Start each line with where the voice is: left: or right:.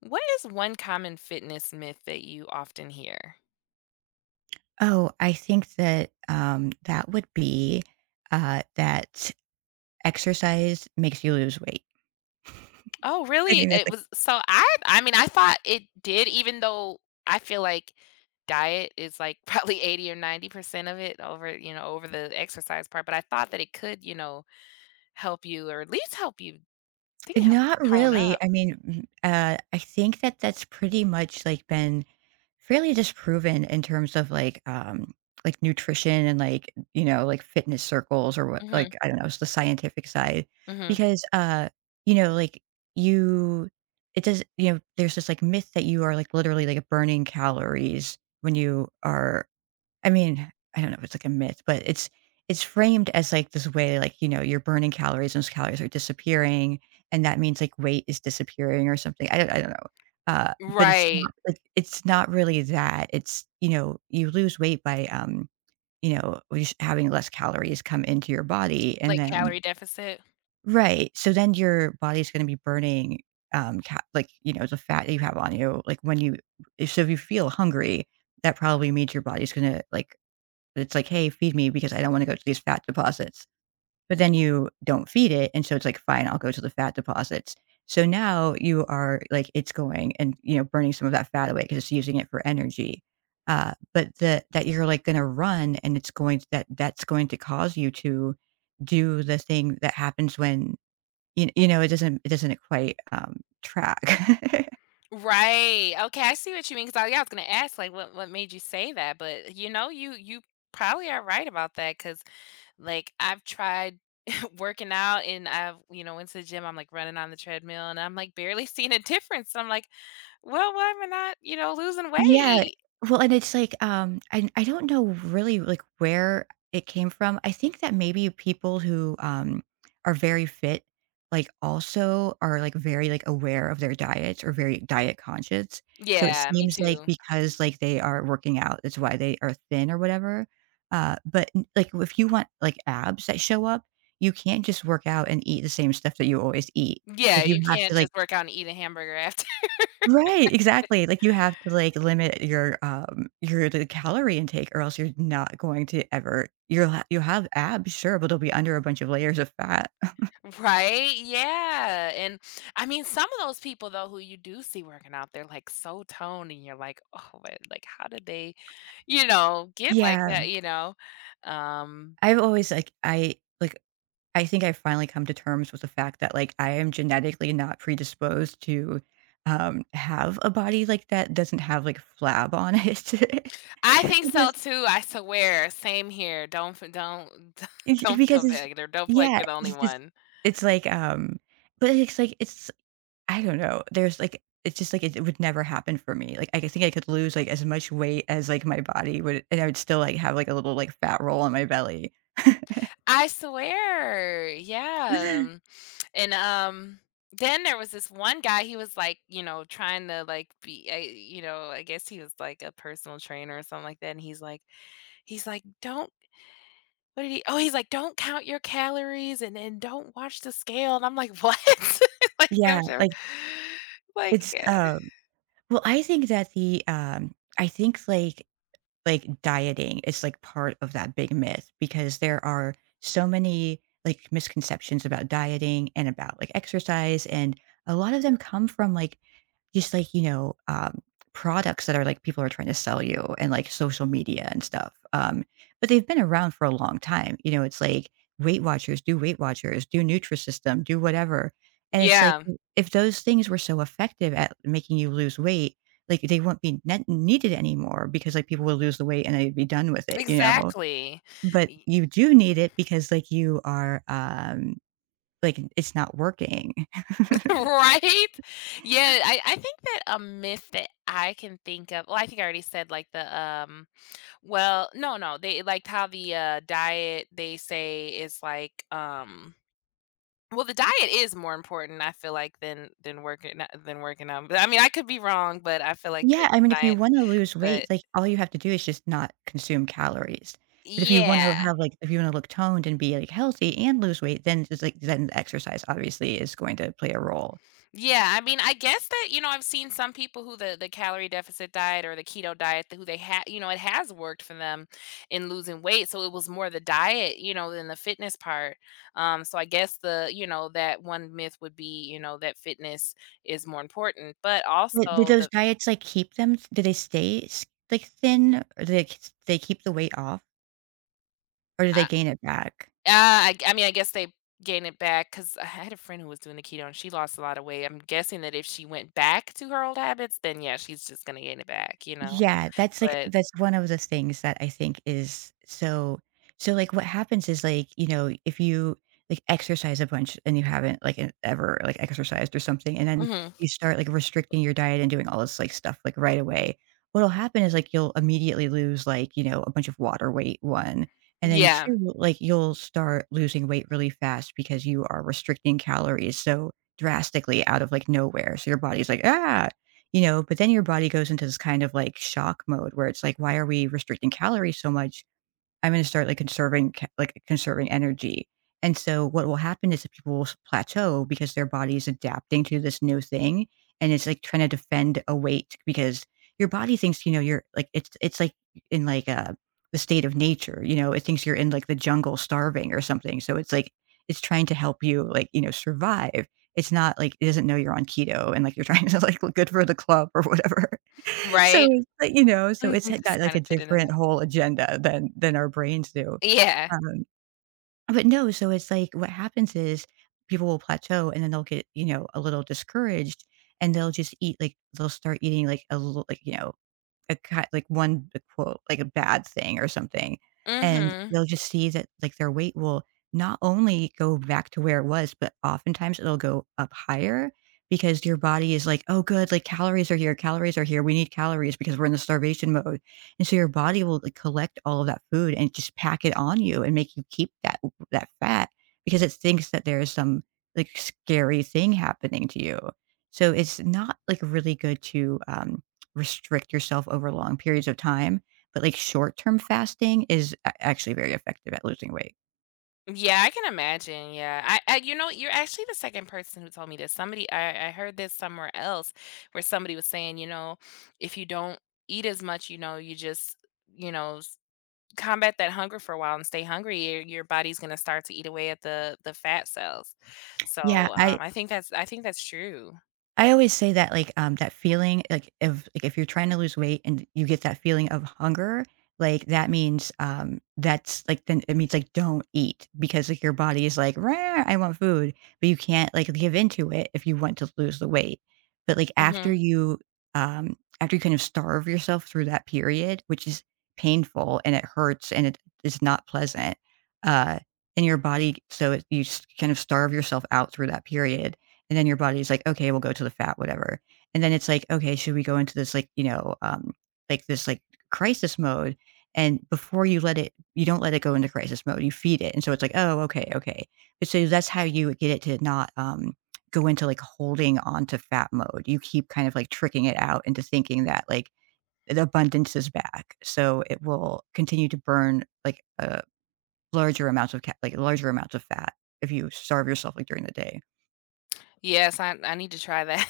left: What is one common fitness myth that you often hear?
right: Oh, I think that, that would be, that exercise makes you lose weight.
left: Oh,
right: I
left: really?
right: think that's
left: It
right: a
left: was so I mean, I thought it did, even though I feel like diet is like probably 80 or 90% of it, over, over the exercise part, but I thought that it could, help you, or at least help you. I think it helps you
right: Not
left: tone
right: really.
left: up.
right: I mean, I think that's pretty much like been fairly disproven in terms of like nutrition and like you know like fitness circles or what
left: Mhm.
right: like I don't know it's the scientific side
left: Mhm.
right: because you know like you it does you know there's this like myth that you are like literally like burning calories when you are. I mean, I don't know if it's like a myth, but it's framed as like this way, like, you know, you're burning calories and those calories are disappearing, and that means like weight is disappearing or something. I don't know. But it's not
left: Right.
right: like it's not really that. It's, you know, you lose weight by you know, just having less calories come into your body and
left: Like,
right: then
left: calorie deficit.
right: right. So then your body's gonna be burning like, you know, the fat that you have on you. Like when you if so if you feel hungry, that probably means your body's gonna like but it's like, "Hey, feed me because I don't wanna go to these fat deposits." But then you don't feed it, and so it's like, "Fine, I'll go to the fat deposits." So now you are like, it's going and, you know, burning some of that fat away because it's using it for energy. But that you're, like, gonna run and it's going to, that's going to cause you to do the thing that happens when you know, it doesn't quite, track.
left: Right. Okay, I see what you mean, 'cause I yeah, I was gonna ask like what made you say that. But, you know, you probably are right about that because. Like, I've tried working out, and I've, went to the gym, I'm, like, running on the treadmill, and I'm, like, barely seeing a difference. I'm, like, "Well, why am I not, losing
right: Yeah.
left: weight?"
right: Well, and it's like, I don't know really, like, where it came from. I think that maybe people who, are very fit, like, also are, like, very, like, aware of their diets or very diet conscious. So it
left: Yeah, me
right: seems like
left: too.
right: because, like, they are working out, that's why they are thin or whatever. But, n like, if you want, like, abs that show up, you can't just work out and eat the same stuff that you always eat.
left: Yeah,
right: Like, you
left: you
right: have to,
left: can't
right: like
left: just work out and eat a hamburger after.
right: right, exactly, like, you have to, like, limit your, the calorie intake or else you're not going to ever you'll have abs, sure, but they'll be under a bunch of layers of fat.
left: Right? Yeah. And, I mean, some of those people, though, who you do see working out, they're, like, so toned, and you're, like, "Oh, man, like, how did they, get like
right: Yeah,
left: that?" You know? Um
right: I've always, like, I think I finally come to terms with the fact that, like, I am genetically not predisposed to, have a body like that doesn't have, like, flab on it.
left: I think so
right: Because
left: too, I swear, same here, don't f don't don't
right: because
left: feel
right: it's
left: bad, or don't feel like
right: yeah,
left: you're the only
right: it's just
left: one.
right: it's like, but it's like it's I don't know. There's like it's just like it would never happen for me. Like I think I could lose like as much weight as like my body would, and I would still like have like a little like fat roll on my belly.
left: I swear, yeah, and, then there was this one guy. He was, like, you know, trying to, like, be a you know, I guess he was, like, a personal trainer or something like that. And he's like, "Don't," what did he, oh, he's like, "Don't count your calories, and don't watch the scale," and I'm like, "What?" Like,
right: Yeah,
left: I'm sure
right: like
left: like,
right: it's um. Well, I think that the I think like dieting is like part of that big myth because there are so many like misconceptions about dieting and about like exercise and a lot of them come from like just like, you know, products that are like people are trying to sell you and like social media and stuff. But they've been around for a long time. You know, it's like Weight Watchers, do Nutrisystem, do whatever. And it's like
left: yeah,
right: if those things were so effective at making you lose weight, like they wouldn't be needed anymore because like people would lose the weight and they'd be done with it, you know.
left: exactly.
right: But you do need it because like you are like it's not working.
left: Right? Yeah, I think that a myth that I can think of, well, I think I already said, like, the, well, no, no, they like, how the, diet they say is like, well, the diet is more important, I feel like, than working out, but, I mean, I could be wrong, but I feel like the
right: Yeah, I
left: the
right: mean, if you
left: diet,
right: wanna lose weight,
left: but
right: like, all you have to do is just not consume calories. But if you wanna
left: yeah.
right: have, like if you wanna look toned and be, like, healthy and lose weight, then just, like then exercise obviously is going to play a role.
left: Yeah, I mean, I guess that, I've seen some people who the calorie deficit diet or the keto diet who they had, it has worked for them in losing weight. So it was more the diet, than the fitness part. So I guess that one myth would be, that fitness is more important, but
right: But do
left: also
right: those
left: the.
right: diets, like, keep them do they stay s like, thin? Or do they k they keep the weight off? Or do they
left: I,
right: gain it back?
left: I mean, I guess they gain it back because I had a friend who was doing the keto and she lost a lot of weight. I'm guessing that if she went back to her old habits, then yeah, she's just gonna gain it back.
right: Yeah, that's like
left: But.
right: that's one of the things that I think is so like what happens is like, you know, if you like exercise a bunch and you haven't like ever like exercised or something, and then
left: Mhm.
right: you start like restricting your diet and doing all this like stuff like right away, what'll happen is like you'll immediately lose like, you know, a bunch of water weight, one. And then
left: Yeah.
right: two, like you'll start losing weight really fast because you are restricting calories so drastically out of like nowhere. So your body's like, ah, you know, but then your body goes into this kind of like shock mode where it's like, why are we restricting calories so much? I'm gonna start, like, conserving ca like, conserving energy, and so what will happen is that people will s plateau because their body is adapting to this new thing, and it's, like, trying to defend a weight because your body thinks, you know, you're like, like, in, like, a the state of nature, you know? It thinks you're in, like, the jungle starving or something, so it's, like, it's trying to help you, like, you know, survive. It's not, like it doesn't know you're on keto and, like, you're trying to, like, look good for the club or whatever. So,
left: Right?
right: but, you know, so it's had got,
left: Just
right: like,
left: trying
right: a
left: to fit into
right: different
left: that.
right: whole agenda than our brains do.
left: Yeah.
right: Um, but no, so it's like what happens is people will plateau and then they'll get, you know, a little discouraged and they'll just eat, like, they'll start eating, like, a little, like, you know a ki like, one a quote, like a bad thing or something,
left: Mm.
right: and
left: Mhm.
right: they'll just see that, like, their weight will not only go back to where it was, but oftentimes it'll go up higher because your body is like, "Oh, good, like, calories are here, we need calories because we're in the starvation mode," and so your body will, like, collect all of that food and just pack it on you and make you keep that fat because it thinks that there is some, like, scary thing happening to you, so it's not, like, really good to, restrict yourself over long periods of time, but, like, short-term fasting is a actually very effective at losing weight.
left: Yeah, I can imagine, yeah. You're actually the second person who told me this. Somebody I heard this somewhere else, where somebody was saying, if you don't eat as much, you just, you know, s combat that hunger for a while and stay hungry, your body's gonna start to eat away at the fat cells.
right: Yeah,
left: So,
right: I
left: I think that's true.
right: I always say that, like, that feeling, like, if you're trying to lose weight and you get that feeling of hunger, like, that means, that's like, then it means, like, don't eat because, like, your body is like, "Rah, I want food," but you can't, like, give into it if you want to lose the weight. But, like,
left: Mhm.
right: after you kind of starve yourself through that period, which is painful and it hurts and it is not pleasant, uh, in your body, so it, you s kind of starve yourself out through that period. And then your body's like, "Okay, we'll go to the fat, whatever." And then it's like, "Okay, should we go into this like, you know, like this like crisis mode?" And before you let it you don't let it go into crisis mode, you feed it. And so it's like, "Oh, okay, okay." But so that's how you get it to not, go into like holding on to fat mode. You keep kind of like tricking it out into thinking that like the abundance is back. So it will continue to burn like, larger amounts of ca like larger amounts of fat if you starve yourself like during the day.
left: Yes, I need to try that.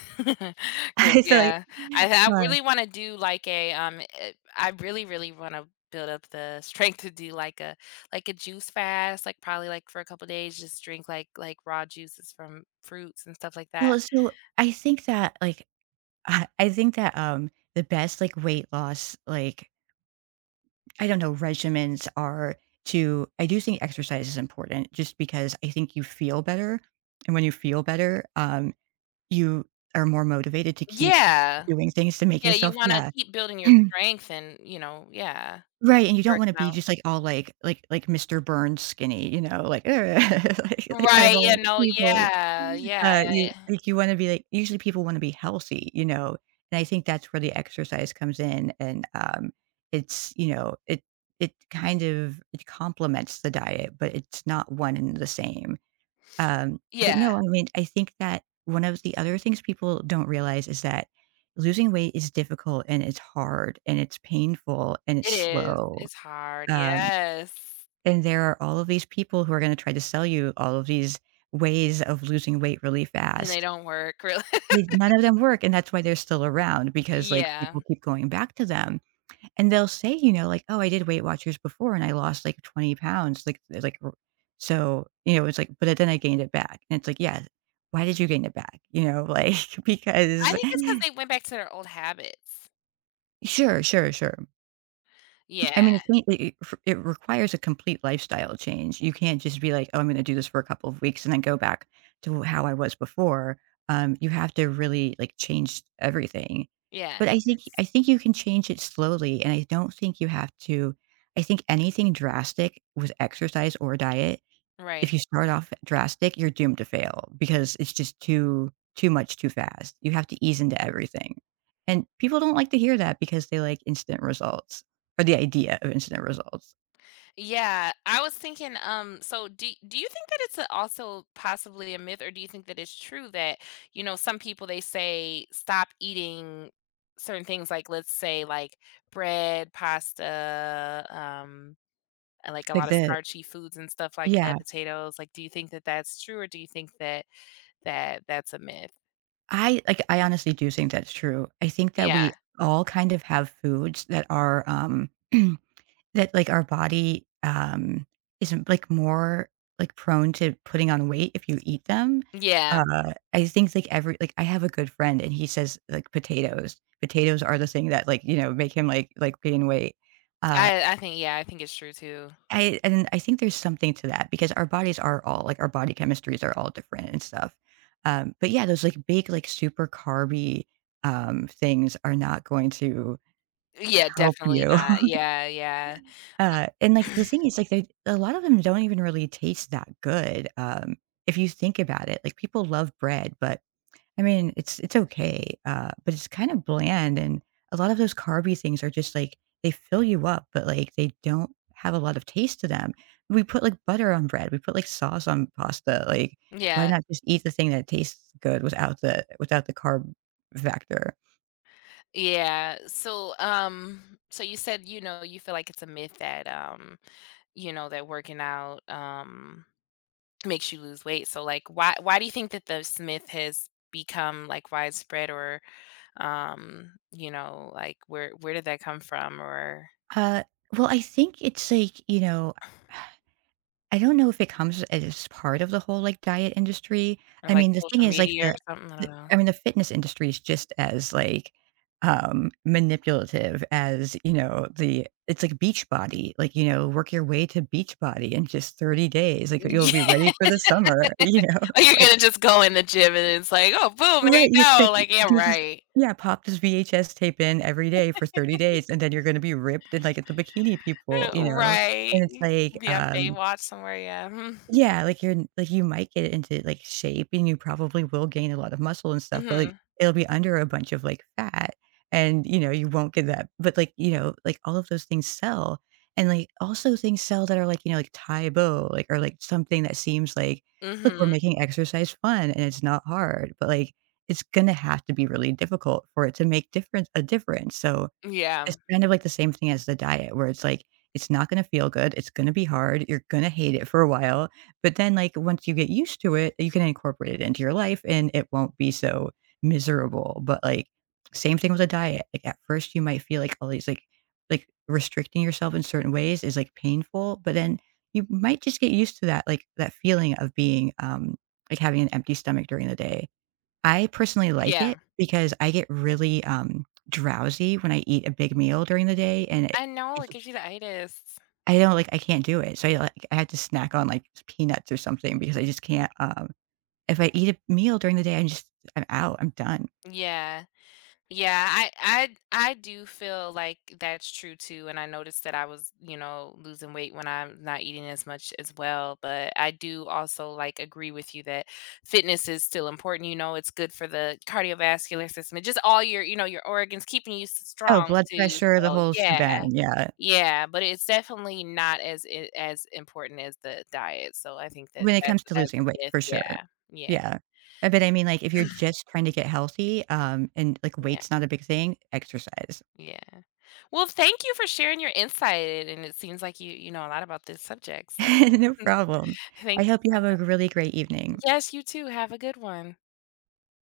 left: Cause
right: I feel like
left: yeah, I
right: uh,
left: really wanna do like a, I really, really wanna build up the strength to do like a juice fast, like, probably, like, for a couple days, just drink like raw juices from fruits and stuff like that.
right: well, so I think that, like, I think that, the best, like, weight loss, like, I don't know, regimens are to I do think exercise is important just because I think you feel better, and when you feel better, you are more motivated to keep
left: Yeah.
right: doing things to make
left: Yeah, you
right: yourself
left: wanna
right: yeah.
left: keep building your strength and, yeah,
right: Right, and you don't wanna
left: working
right: be
left: out.
right: just, like, all, like Mr. Burns skinny, you know, like, I have
left: Right, yeah,
right: all the
left: no,
right: people
left: yeah, yeah,
right: You
left: yeah,
right: like, you wanna be like usually people wanna be healthy, you know? And I think that's where the exercise comes in, and, it's, you know, it kind of it complements the diet, but it's not one and the same. But
left: yeah.
right: no, I mean, I think that one of the other things people don't realize is that losing weight is difficult, and it's hard, and it's painful, and it's
left: It is.
right: slow.
left: It's hard,
right: Um,
left: yes.
right: and there are all of these people who are gonna try to sell you all of these ways of losing weight really
left: And they
right: fast.
left: don't work, really.
right: They None of them work, and that's why they're still around because, like, people
left: Yeah.
right: keep going back to them, and they'll say, you know, like, "Oh, I did Weight Watchers before and I lost, like, 20 pounds," like they're like, r so, you know, it's like, "But then I gained it back," and it's like, "Yeah, why did you gain it back?" You know, like,
left: I
right: because
left: think it's because they went back to their old habits.
right: sure, sure, sure. I
left: Yeah,
right: mean, it change it it requires a complete lifestyle change. You can't just be like, "Oh, I'm gonna do this for a couple of weeks and then go back to how I was before." You have to really, like, change everything.
left: yeah,
right: But I think you can change it slowly, and I don't think you have to I think anything drastic with exercise or diet,
left: right.
right: if you start off drastic, you're doomed to fail because it's just too much too fast. You have to ease into everything. And people don't like to hear that because they like instant results or the idea of instant results.
left: Yeah, I was thinking, so do you think that it's a also possibly a myth, or do you think that it's true that, you know, some people, they say, "Stop eating certain things," like, let's say, like, bread, pasta, and, like, a
right: Like
left: lot of
right: the
left: starchy foods and stuff like
right: yeah,
left: that, potatoes, like, do you think that that's true, or do you think that that's a myth?
right: I honestly do think that's true. I think that
left: Yeah,
right: we all kind of have foods that are that, like, our body, isn't, like, more, like, prone to putting on weight if you eat them.
left: yeah.
right: I think, like, I have a good friend, and he says, like, potatoes. Potatoes are the thing that, like, you know, make him, gain weight. Uh,
left: I think it's true too.
right: I And I think there's something to that because our bodies are all like, our body chemistries are all different and stuff. But, yeah, those, like, big, like, super carby, things are not going to
left: Yeah,
right: help
left: definitely
right: you.
left: not. Yeah, yeah.
right: And, like, the thing is, like, they a lot of them don't even really taste that good, if you think about it. Like, people love bread, but, I mean, it's okay, but it's kind of bland, and a lot of those carby things are just, like, they fill you up, but, like, they don't have a lot of taste to them. We put, like, butter on bread, we put, like, sauce on pasta, like, why
left: Yeah,
right: not just eat the thing that tastes good without the without the carb factor?
left: yeah. So, so you said, you feel like it's a myth that, that working out, makes you lose weight. So, like, why do you think that this myth has become, like, widespread, or, like, where did that come from, or
right: Uh, well, I think it's, like, you know, I don't know if it comes as part of the whole, like, diet industry.
left: or,
right: I
left: like,
right: mean, the thing
left: social
right: is, like,
left: media or something? I
right: the
left: don't know.
right: I mean, the fitness industry is just as, like, manipulative as, you know, the it's like beach body, like, you know, work your way to beach body in just 30 days, like, you'll be ready for the summer, you know?
left: Yeah,
right: It's
left: you're
right: like
left: gonna just go in the gym and it's like, "Oh, boom, there you
right: right, it's like,
left: go." Like, yeah,
right: do this.
left: right.
right: Yeah, pop this VHS tape in every day for 30 days, and then you're gonna be ripped and, like, at the bikini people, you know? And
left: Right.
right: it's like,
left: Be on Baywatch somewhere, yeah.
right: yeah, like, you're like, you might get into, like, shape, and you probably will gain a lot of muscle and stuff, but, like,
left: Mhm.
right: it'll be under a bunch of, like, fat, and, you know, you won't get that but, like, you know, like, all of those things sell, and, like, also things sell that are, like, you know, like, Taebo, like, or, like, something that seems like, "Look, we're
left: Mhm. Mhm.
right: making exercise fun, and it's not hard," but, like, it's gonna have to be really difficult for it to make difference a difference, so
left: Yeah,
right: it's kind of like the same thing as the diet where it's like, it's not gonna feel good, it's gonna be hard, you're gonna hate it for a while, but then, like, once you get used to it, you can incorporate it into your life and it won't be so miserable, but, like, same thing with a diet, like, at first you might feel like all these, restricting yourself in certain ways is, like, painful, but then you might just get used to that, like, that feeling of being, like, having an empty stomach during the day. I personally like
left: yeah.
right: it because I get really, drowsy when I eat a big meal during the day, and it
left: I know,
right: it
left: it
right: just
left: gives you the itis.
right: I don't I can't do it. So, I had to snack on, like, peanuts or something because I just can't, if I eat a meal during the day, I'm out, I'm done.
left: Yeah. Yeah, I do feel like that's true too, and I noticed that I was, losing weight when I'm not eating as much as well, but I do also like agree with you that fitness is still important, it's good for the cardiovascular system. It's just all your organs, keeping you
right: Oh,
left: strong
right: blood
left: too.
right: pressure, the
left: So,
right: whole
left: yeah.
right: shebang, yeah.
left: Yeah, but it's definitely not as important as the diet. So, I think that
right: When it
left: that's
right: comes to
left: that's
right: losing weight,
left: a myth.
right: for sure.
left: Yeah. Yeah.
right: Yeah. But I mean, like, if you're just trying to get healthy, and, like,
left: Yeah.
right: weight's not a big thing, exercise.
left: Yeah. Well, thank you for sharing your insight, and it seems like you know a lot about this subject, so
right: No problem. I
left: thank
right: hope
left: you
right: you
left: so
right: have a
left: much.
right: really great evening.
left: Yes, you too. Have a good one.